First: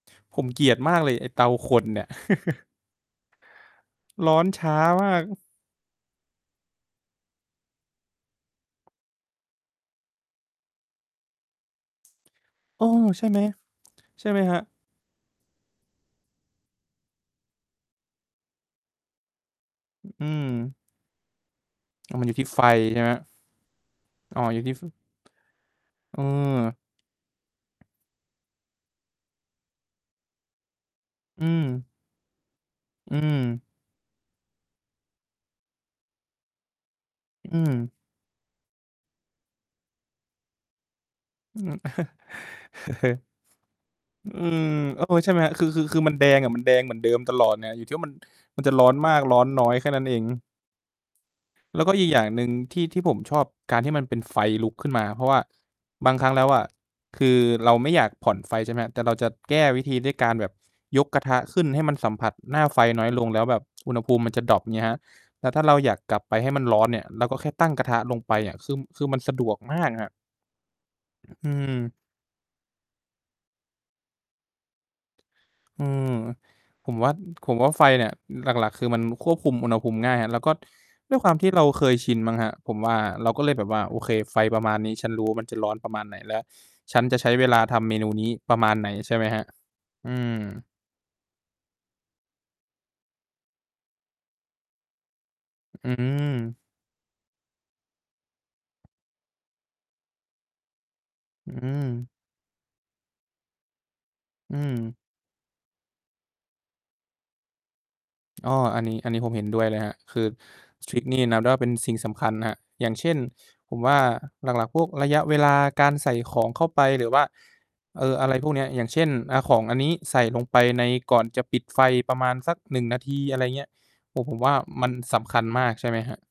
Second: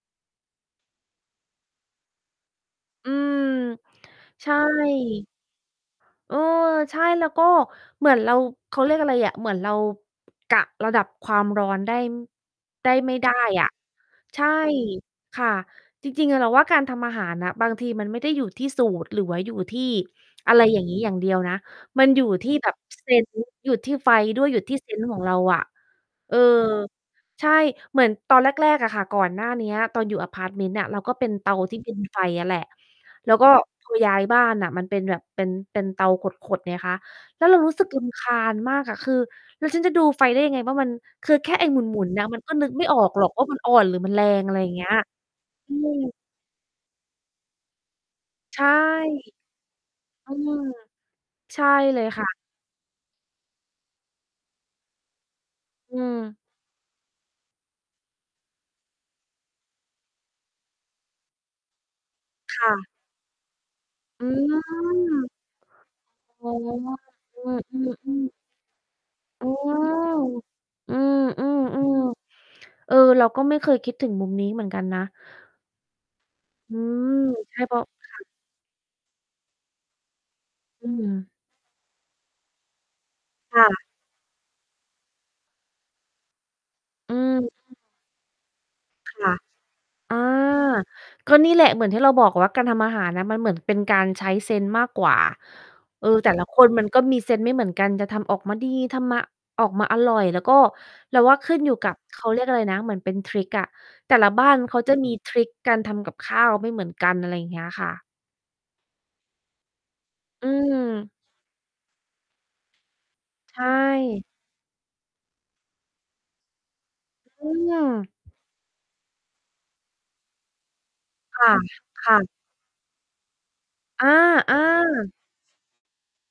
ผม เกลียดมากเลย ไอ้เตาขดเนี่ย อืม ร้อนใช่ ช้ามาก เออ ใช่ แล้วก็ เหมือนเรา เขาเรียกอะไรอะ เหมือนเรา กะระดับความร้อน ได้ เออ ได้ ไม่ ใช่ได้ไหม อะ ใช่ไหใมช่ ครับ? ค่ะ จริง ๆ อะเราว่า การทำอาหารน่ะ บางทีมันไม่ได้อยู่ที่สูตรหรือว่าอยู่ที่อือะไร ม อย่างงี้อย่างเดียวนะ มันอ้อ อมยัู่นอยู่ทีท่ี่ไฟ แบบ ใช่ไหเมซครับ? นส์ อยู่ที่ไฟอ๋ดอ ้วย ออยยูู่่ทีท่ี่ ฟเึ ซนส์ ของเราอะ เออ เออ ใช่ เหมือน ตอน แรก ๆ อะค่ะ ก่อนหน้าเนี้ย ตอนอยู่อะพาร์ตเมนต์น่ะ เราก็เป็นอืเตาที่ ม เป็น ไฟอะแหละ อืแล้วก็ม พอย้ายบ้านน่ะ มันเป็นแบบเป็น เป็นเตาขด ๆ ไงคะ แล้วเอืรารู้สึกม รำคาญมากอะ คือ "แล้วฉันจะดูไฟได้ยังไงว่า มัน คือแค่อืไอ้ม หมุน ๆ นะมันก็นึกไม่ออกหรอกว่า มันอ่อนหรือ มันแรอืง" อะไรม เงี้ย เออ ใช่ไหมครับ คือ อืคือ คือมัม นแดงอะ มันแดงเหมือนเดิมตลอดน่ะ อยู่ที่ว่ามัน ใชมัน่ จะร้อนมากร้อนน้อย แค่นั้นเอง อืม ใช่แล้ว ก็ เลอียกอยค่่างะ หนึ่ง ที่ ที่ผมชอบการที่มันเป็นไฟลุกขึ้นมา เพราะว่า อืบางครั้ม งแล้วอะ คือเราไม่อยากผ่อนไฟใช่ไหมครับ แต่เราจะแก้วิธีด้วยการแบบ ยกกระทะขึ้นให้มันสัมผัสหคน้า่ไฟะ น้อยลง แล้วแบบ อุณหภูมอิืมันจะดร็อป เงี้ยครับ ม แล้วถ้าเราอยากกลับไปอ๋ใหอ ้มันร้อน เนี่ย เราก็อแคื่ตั้งกระทะลงม ไๆ ๆ ปอะ คือ ม คือมันสะดเออ วกมากครับ อือืม ม ๆ ๆ เออ เราก็ไม่เคยคิดถึงมุมนี้เหมือนกันนะ อืม อืผมวม ่า ผใมช่ ว่เาพราไฟะ เนี่ย ค่ะ อือ หลัก ๆ คือมันควบคุมอุณหภูมิง่ายครับ แล้วก็อืด้วยม ความที่เราเคยชินมั้งครับ ผมว่า เราก็เลยคแบ่บว่า ะ "โอเค ไฟประมาณนี้ ฉันรู้ว่า มันจะร้อนประมาณไหน? และฉันอจืะใช้เอ วลาทำเมนูนี้ประมาณไหน?" ใชค่ไหม่ะ ครับ ออา ืม ก็นี่แหละ เหมือนที่เราบอกว่า การทำอาหารน่ะ มันเหมือนเป็นการใช้เซนส์มากกว่า อืเออ แต่ละม คนมันก็มีเซนส์ไม่เหมือนกัน จะทำออกมาดี ทำมา ออกมาอร่อย แล้วก็เราว่า อขืึ้นอยู่กับ ม เขาเรียกอะไรนะ เหมือนเป็นทริกอะ แต่ละบ้าอืนเขาจม ะมีทริกการทำกับข้าวไม่เหมือนกัน อะไรอย่างเงี้ยค่ะ อ้อ อันนี้ อันนี้ผมเห็นด้วยเลยครับ คืออืทริกม นี่นับได้ว่าเป็นสิ่งสำคัญนะครับ อย่างเช่น ใชผมว่า่ หลัก ๆ พวกระยะเวลาการใส่ของเข้าไป หรือว่า อืม เอ่อ อะไรพวกเนี้ย อย่างเช่น อา ของอันนี้ใส่ลงไปใน ก่อนจคะ่ะ ปิดไฟคป่ระะ มาณสัก 1 นาที อะไรเงี้ย ผม ผมว่อาา มันๆ สำคัญมาก ใช่ไหมครับ?